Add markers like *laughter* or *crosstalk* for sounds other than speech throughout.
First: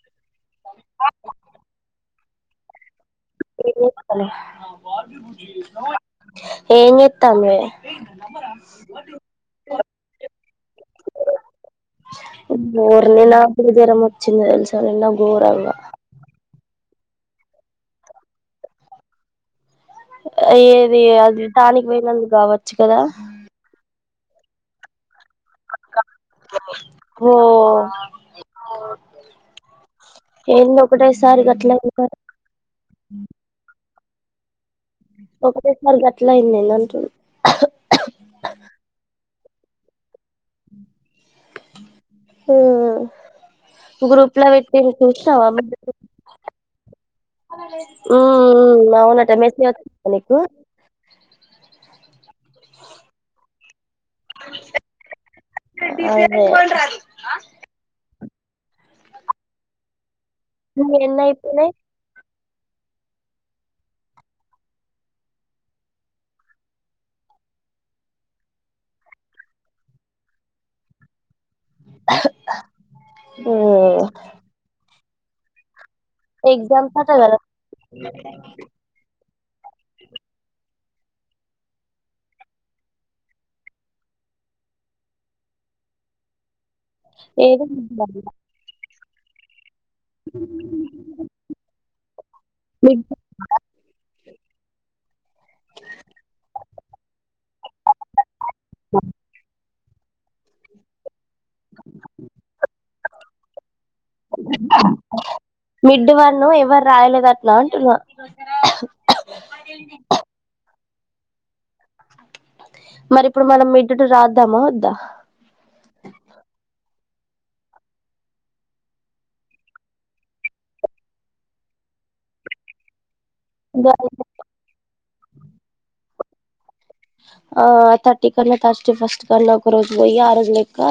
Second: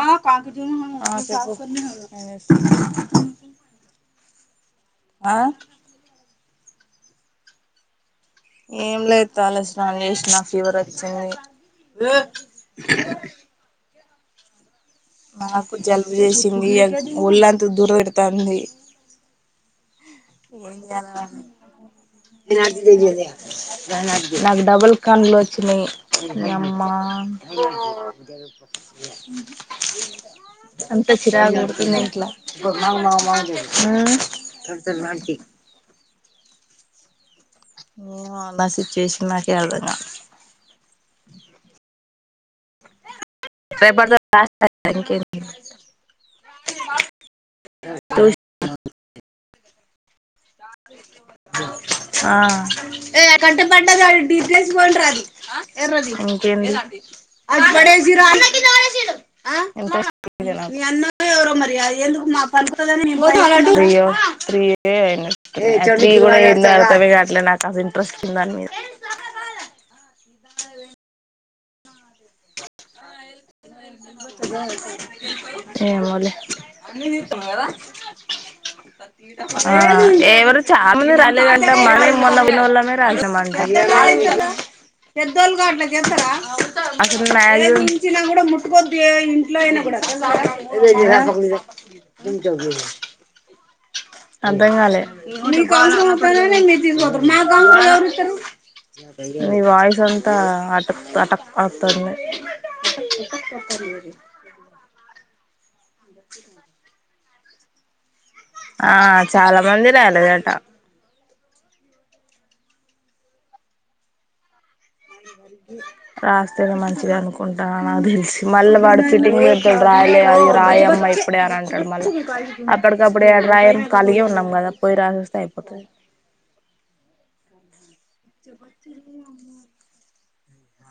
ఆ కాన్స్ జున్ కాన్స్ ఎం ఎతాలె, ఆ బుజి ఎం ఎతానావే ఏం లేదు, తల సాన్నం చేసిన ఫీవర్ వచ్చింది. బోర్నిలా చిన్నా హెల్స్ నాకు జలుబు చేసింది. ఒళ్ళంతా దురద పెడతాంది. ఏం ఏది చెయ్యాలా. అది టానిక్ పోయినందుకు కావచ్చు ఈరోజుకి కదా ఇదే అబషన్ నాకు డబుల్ కళ్ళు, వోచ్చినయ నిమ్మా ఓ ఏ అంత చిరాగ్ ఉటుంది. ఇట్లా మ్ ఒకటేసారి గట్లాయింది. ఎందని ఏమొ అలోచ్చి చేసిందాక, అర్ధం గాలే ఉ రేపటితో గ్రూప్ ల లాస్ట్ వెట్టిర్ చూసినవా? మ ఇంకేంది. ఉమ్ నవునట మెస్జ్ వ ఆ ఏ అ కంటం అదే ఇంకేంది. మీ నీవి అన్న ఎన్ని ఎవరో, అయిపోయినయి మరి ఎందుకు మాక్ పలుకతదని, నేను అయ్యో కూడా వెళాతవి కా అట్లే, నాకు అ ఇంట్రెస్ట్ ఉందని దాని మీద ఇన్వాడలె హ, హఅ వచ్చే ఏమోలే, ఎగ్జామ్స్ అన్నీ అట కదా తెస్తునావగదా! ఎవరు చాల మంది రాలేదంటా, మ మొన్న ఉన్నోళ్లమే రాసినమంట. పెద్దోలుగాట్ల, జెస్తర అవును. అసలు ఏది మారేజ్ కి గూడా ముట్టుకొద్దు, ఇంట్లో అయినా రాకముందే మిడ్ అర్థం గాలే, మీకు అవసరం ఉన్నప్పుడు, మీరు తీసుకోతరు. మాకు అవసరం ఉన్నప్పుడు ఎవరు ఇస్తరు. మీ వాయిస్ అంతా, అటక్ అటక్ వస్తుంది. అక్కర్లేదు మిడ్ వన్, ఎవరు రాయలేదటనా అంటున్నా. ఆ చాలా మంది రాయలేదట. మరి ఇప్పుడు, మనం మిడ్ టు రాద్దామా వద్దా. రాస్తేనే మంచిగా అనుకుంటా. నాకు తెలిసి మళ్ళీ వాడు ఫిటింగ్ పెడ్తాడు రాయలేదని. రాయమ్మ ఇప్పుడే అని అంటాడు. మళ్ళీఅక్కడ అప్ప అప్పుడ రాయను కాలిగే ఉన్నాం. కదా పోయి రాసెసి వస్తే అయిపోతది. ఆ తట్టి కన్న తట్టి ఫస్ట్ కన్న, ఒకరోజు పోయి ఆరోజలే. ఇంకా,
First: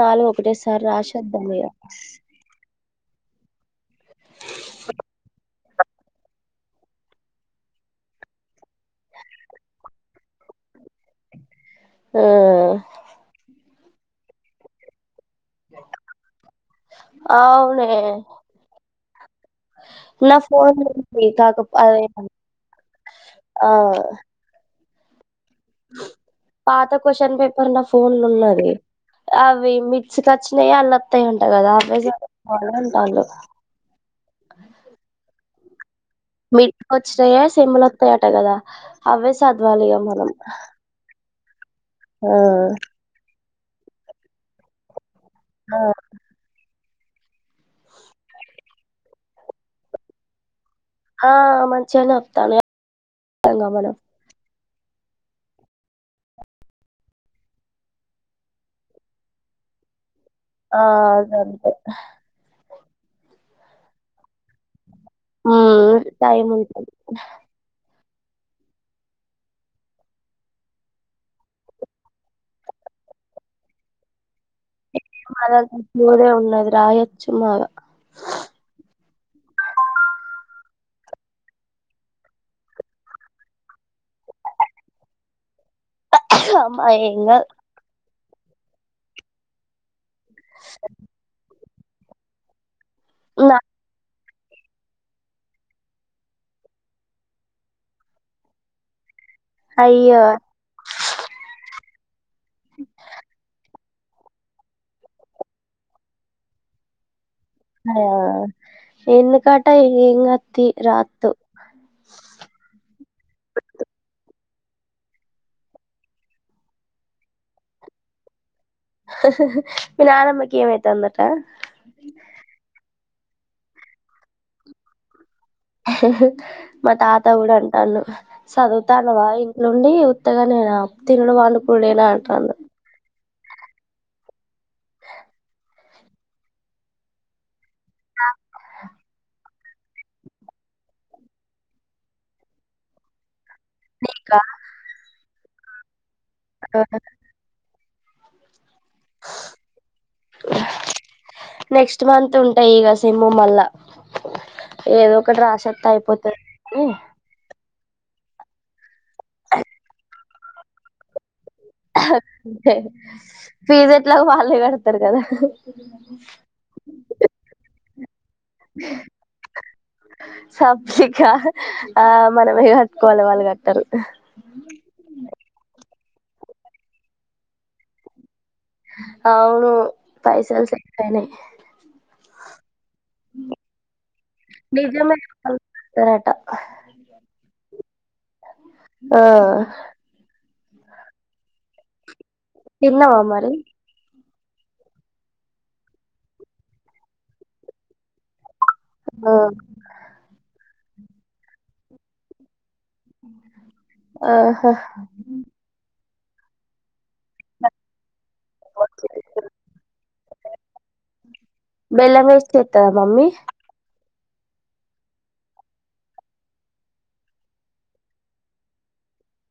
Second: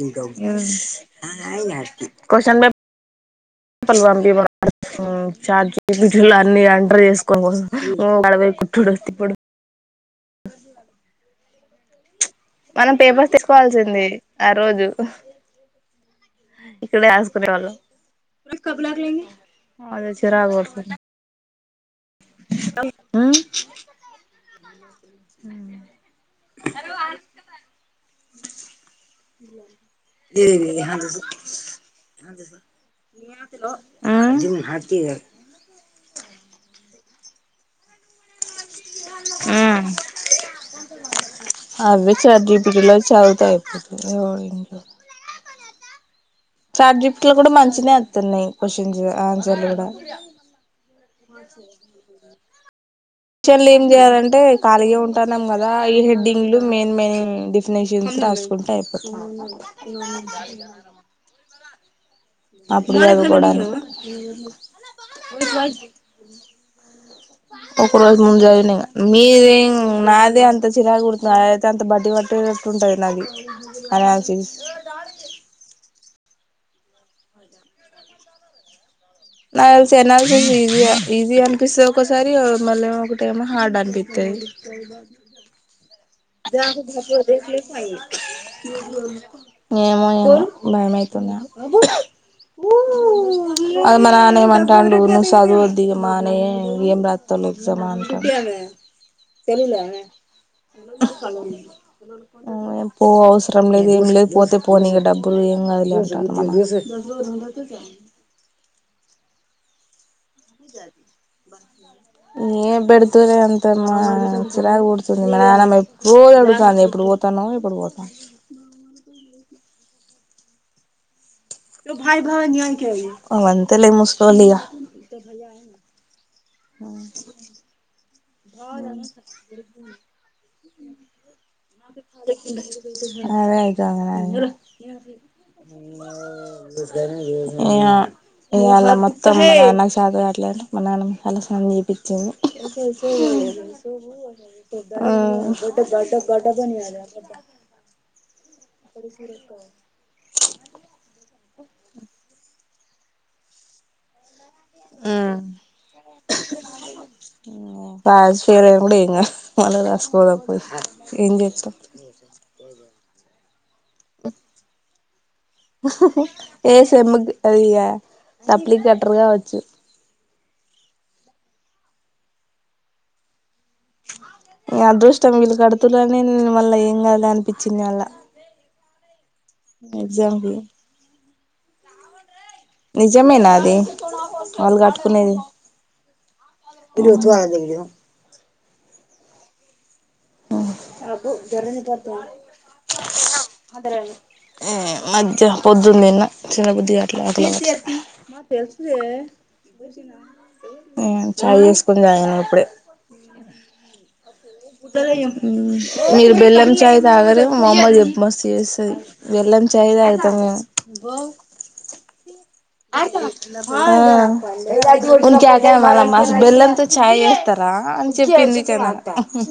నాలుగు ఒకటేసారి రాసివద్దా ఇగా వన్ బి చార్జ అన్ని అంటర్ చేసుకోని కోసం, అడపోయి కుట్డు తిప్పుడు మనం పేపర్స్ తీసుకోవాల్సింది. ఆ రోజు ఇక్కడే ఆ ఆసుకునే వాళ్ళం అవునే కబ నా ఫోన్ప్పు అదే ఉమ్ ఆ పాత క్వశ్చన్ పేపర్ నా ఫోన్ లో ఉన్నది అవి మిర్చికి వచ్చినయి ఉమ్ అల్లుత్తాయి ఉంటాయి కదా అవి బాగానే ఉంటా వ హటి మిట్కి వచ్చాయ సేమ్ల వతాయట కదా అవే ఉమ్ చదవాలిగా మనం అవి చార్జీబిడిలో చదువుతా అయిపోతుదు ఎ ఆ చార్ట్ జిఫట్ లో కూడా మంచిన వస్తున్నాయి క్వశ్చన్స్ ఆన్సర్లు కూడా ఆ మంచించినే ఆప్తాన విషన్లు ఏం చేయ్యాలంటే ఖాళీగా ఉంటున్నాం కదా ఈ హెడ్డింగ్లు మెయిన్ మెయిన్ డిఫినేషన్స్ రాసుకుంటే అయిపోత ఉ ఆ అద అంతే అప్పుడు అగకూడదు ఉ తయి ముంట ఒక రోజు ముందు రోజ మీదిే నాదే అంత చిరాగా కుడుతుంది అద అయితే అంత బడ్ పంది అట్టేటట్టు ఉంటుంది నాది అనినిసి ఎ మదంగా పోదే ఉన్నది రాయచుమ నా ఎనాలిసెస్ ఈజీ ఈజీ అనిపిస్తుంది ఒకసారి మళ్ళీ ఒకటమ హార్డ్ అనిపిస్తుది అమ్మ ఏం గాదు. ఏ మ భయమ తంద నా అ మన మంటా ను చదువు వద్ది మా అనే ఏం రాస్తాసమ్మా అంటా అయ్యో పో ఔసర లేదు ఏం లేదు పోతే పోనీక డబ్బులు ఏం కదులే అంటాను మనం అయ ఎందు కాటాంగ్ ఏ బడతురే అంత మా గాడుతుంది మేమ్ ఎప్పుడో ఎడుత అంది ఎప్పుడు పోతానో ఎప్పుడు పోతాం ప ఆనమ్బకిమయితే వందట అవంతలే ముస్లులిగా మా తాత కూడా అంటాను చదువుతానువా ఇంట్లోండి ఉత్తగా నేను తినలో వాళ్ళకులేలా అంట అ అదేయికు అ ఇ ఇ అలా మత్త మా నాన్నకు చధ కాట్లేడు మా నాన్న చాలా స్ంది చేపించింది ఇంకా గడ్ గడ్డ బని కొ అప్పుడు సరుక టయిగా సిమ మళ్ళా ఆ ఏదో ఒకటి రాసత్త అయిపోతుంది ప ఫర్ం కూడా ఇంగ మళ్ళ రసుద పోయి ఎ ఫీజ్ ఎట్లా వాళ్ళే కడతారు కదా ఏ చెమ్ముకి అది సప్లి కటరుగా వచ్చు సబ్ ఆ మనమే కట్టుకోవాలి వాళ్ళు కట్టు అదృష్టం వీళ్ళు కడుతులేనే నేను మళ్ళా ఏం క అనిపించింది అళ్లా అవును పైసలు స న నిజమేనా అది వాళ్ళు నిజమే కట్టుకునేది కడతారట *unintelligible* ఆ అబ్బ జర పడుతు తిన్నవా మరి ఉమ్ మధ్య పొద్దున్న తిన్న తిన బుద్ది కట్ల అకలవట్ల తెలు ఆ చాయ్ చదువుకొని ఇప్పుడే ఆ మీరుబెలం చాయ తాగరు మా అమ్మకు చెప్ మస్తు చేస్తది బెల్లం చాయ్ తాగుతాం మేము బెల్లం వేసి చేత్తదా మమ్మీ వేస్తాం *unintelligible* బెల్లంతో చాయ్ చేస్తారా అని చెప్పిందికనా గడచ్చ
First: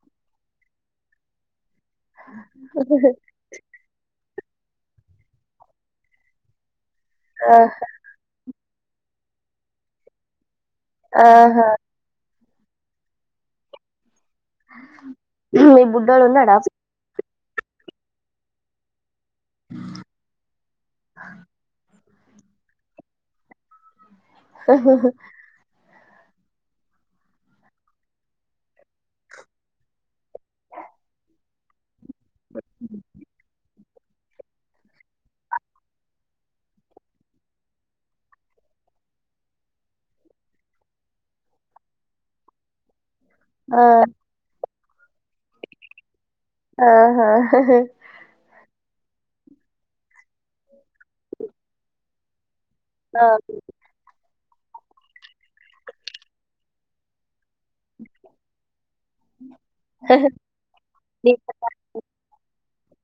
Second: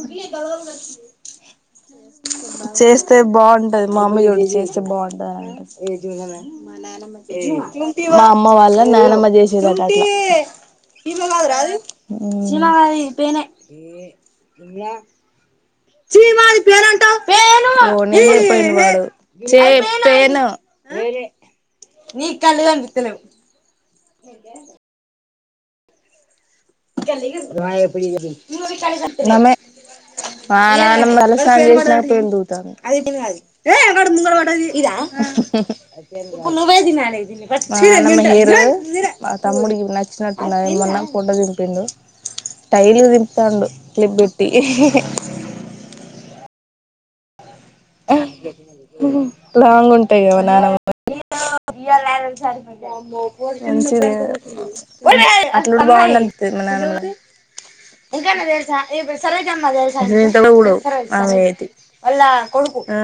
చేస్తే బాగుంటది మా అమయ్యోడికి చేస్తే బావుంటదా ఆ అమ్మ వాళ్ళ నానమ్మ చేసేరంటా అట్లా చీమ ఆహా కడది పెనే మీ బూడోడు ఉన్నాడ నడిపోయిన వాడు చేప్పును *inaudible* ఆహాహా *inaudible* వాన ఇద మా నానమ్మ చేయరు మా తముడి వచ్చినట్టు ఏమన్నా ఫోటో దింపిండు టైల్ దింపుతాండు ఆ క్లిప్ పెట్టి ఆహా లాంగ్ ఉంటాయి కవా నానమ్మ ఆ సర అట్లుంటే బావునని పిస్తది మా నానమ్మ *unintelligible* కొడుకు ఆ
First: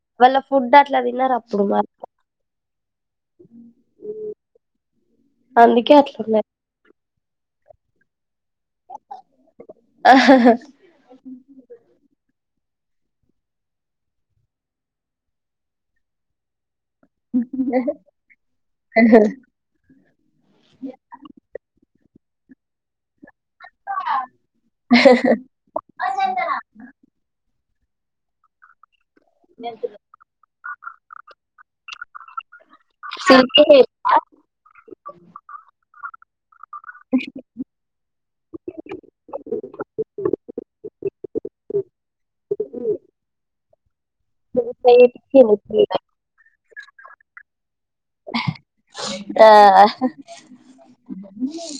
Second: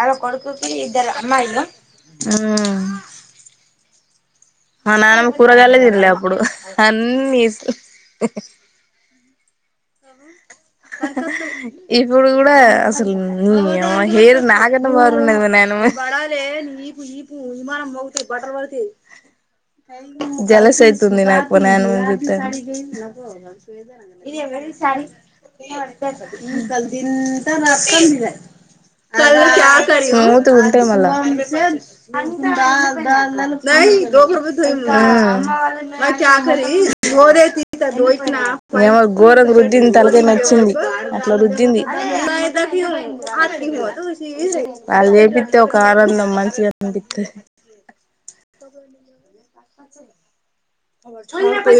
అలా వాళ్ళ కొడుకుకి ఫుడ్ అట్లా ఇద్దారు తినరు అమ్మాయిలు అప్పుడు మరి ఆమ్ ఆ నానమ్ కూరగాయలే అందుకే దిన్లేప్పుడు అట్లున్నది అన్ని ఆహాహా ఇప్పుడు కూ డా అసలు మీ హెయిర్ నా కన్నా బరునది మా నాన్నమది ఈపు విమానం పోతే బట్టర్ పడితే జలసైతుంది నాకు నానమ్మ జు *inaudible* *inaudible* సరే అయితే ఉంట ఇగ మళ్ళ సిల్కీ హెయిర్ ఉమ్ గోర వుద్ధంత నచ్చింది అట్లా రుద్దింది వాళ్ళు చేపిస్తే ఒక సిల్కీ హెయిర్. ఆనందం మంచిగా అనిపితది ఆ ప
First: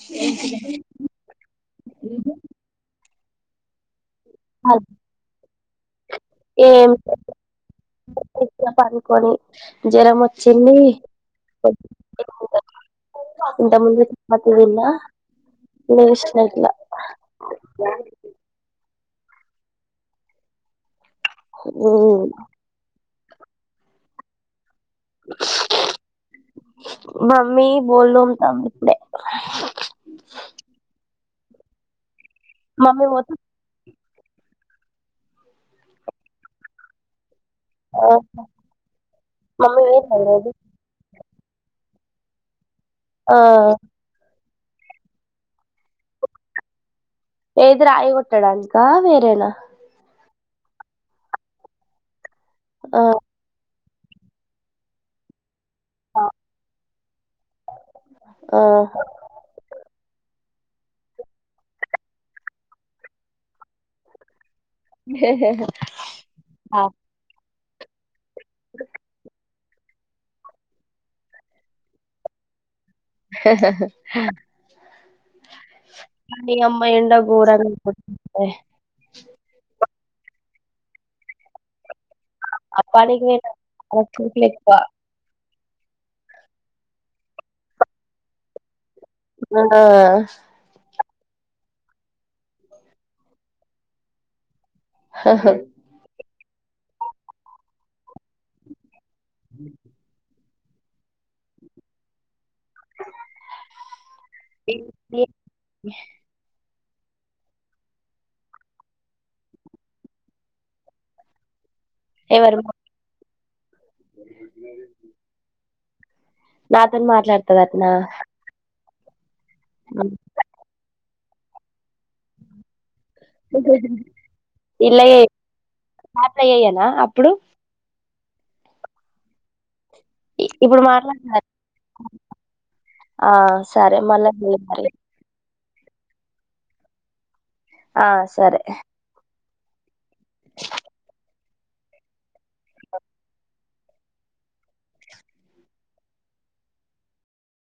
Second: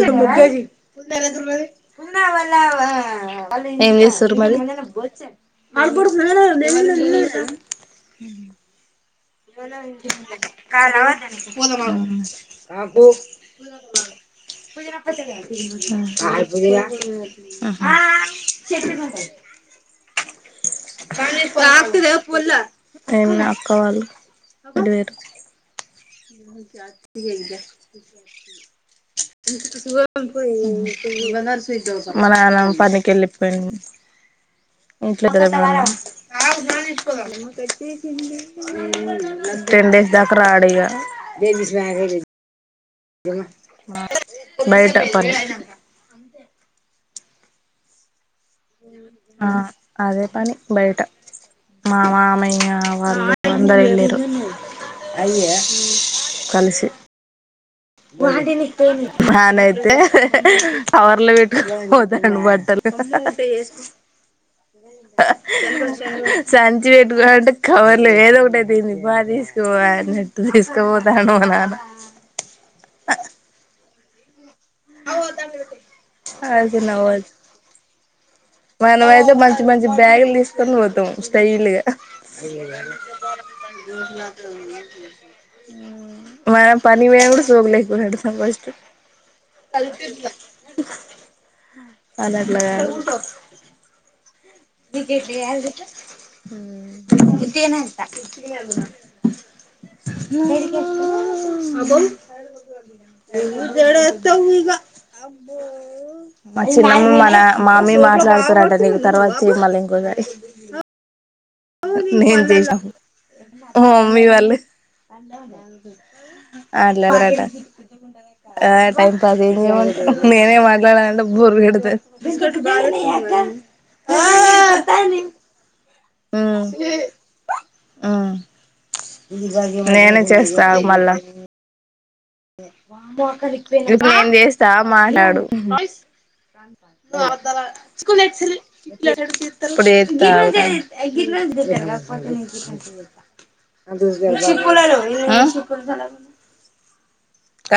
పన్నావ ఏంచే స్తారు మరి ఏం ఇట్లా పనుకొని జ్వరం వచ్చింది కావాలా వద్దా ఇంత ముందు చపాతి తిన్నా నీకు లేసిన ఇట్లా *inaudible* *unintelligible* తుద మ్మ్ ఫుల్ ఏం లా అక్క వాళ్ళు ఇడివేరు చత మమ్మీ బోల్ తోముతాంది ఇప్పుడే అ *unintelligible* స పోయి *unintelligible* మా నాన్న మమ్మీ పనికి మొత్తం వెళ్ళిపోయిండు ఇట్ల కద *unintelligible* మమ్మీ టెన్ డేస్ దాకా వేరేది రాడిగ ఆ బయట పని ఏదిర అయి గొట్టడానికా వేరేనా ఆ అదే పని బయట మా మామయ్య ఆ వాళ్ళు అందరూ వెళ్ళ కలిసి ఆ నానైతే కవర్లో పెట్టుకుని పోతాండు బట్టలు సంచి పెట్కొ అంటే కవర్లు ఏదో ఒకటి అయితేంది పా తీసుకపోవాలనట్టు తీసుకుపోతాండు మా నాన్న *inaudible* హ హా హ నీయమ్మ ఏండ గోరంగ గోడతాంది మనమయితే మంచి మంచి బ్యాగులు తీసుకొని పోతాం స్టైల్ గా అ అప్పానికి పోయిన వర్షాలు ఎక్కువ మనం పనికి పోయినపుడు సోకులెక్కువ పెడతాం ఫస్ట్ ఆ క *unintelligible* లాట్లా విరికెట్ ఎ *unintelligible* ఇంతేనంట అ అబో నువ్ జడేస్తావు ఇగ చిన్నం మన మామీ మాట్లాడుతారట నీకు తర్వాత చెయి మళ్ళీ ఇంకోసారి నేను ఎవరు జేసా మా మమ్మీ వాళ్లు నాతోని మాట్లాడుతది అట్నా ఆంటంటంట *unintelligible* నేనే మాట్లాడాలంటే బొర్ కొడతది వీళ్ళయే పాతయయ్యనా అప్పుడు ఆ నేనే చేస్తా ఇప్పుడు ఆగు మళ్ళా మాట్లాడుతున్నారు ఆ సరే ఇప్పుడు మళ్ళా నేను చెయ్ చేస్తా మరి మాట్లాడు ఆ సరే ప *unintelligible* ఆ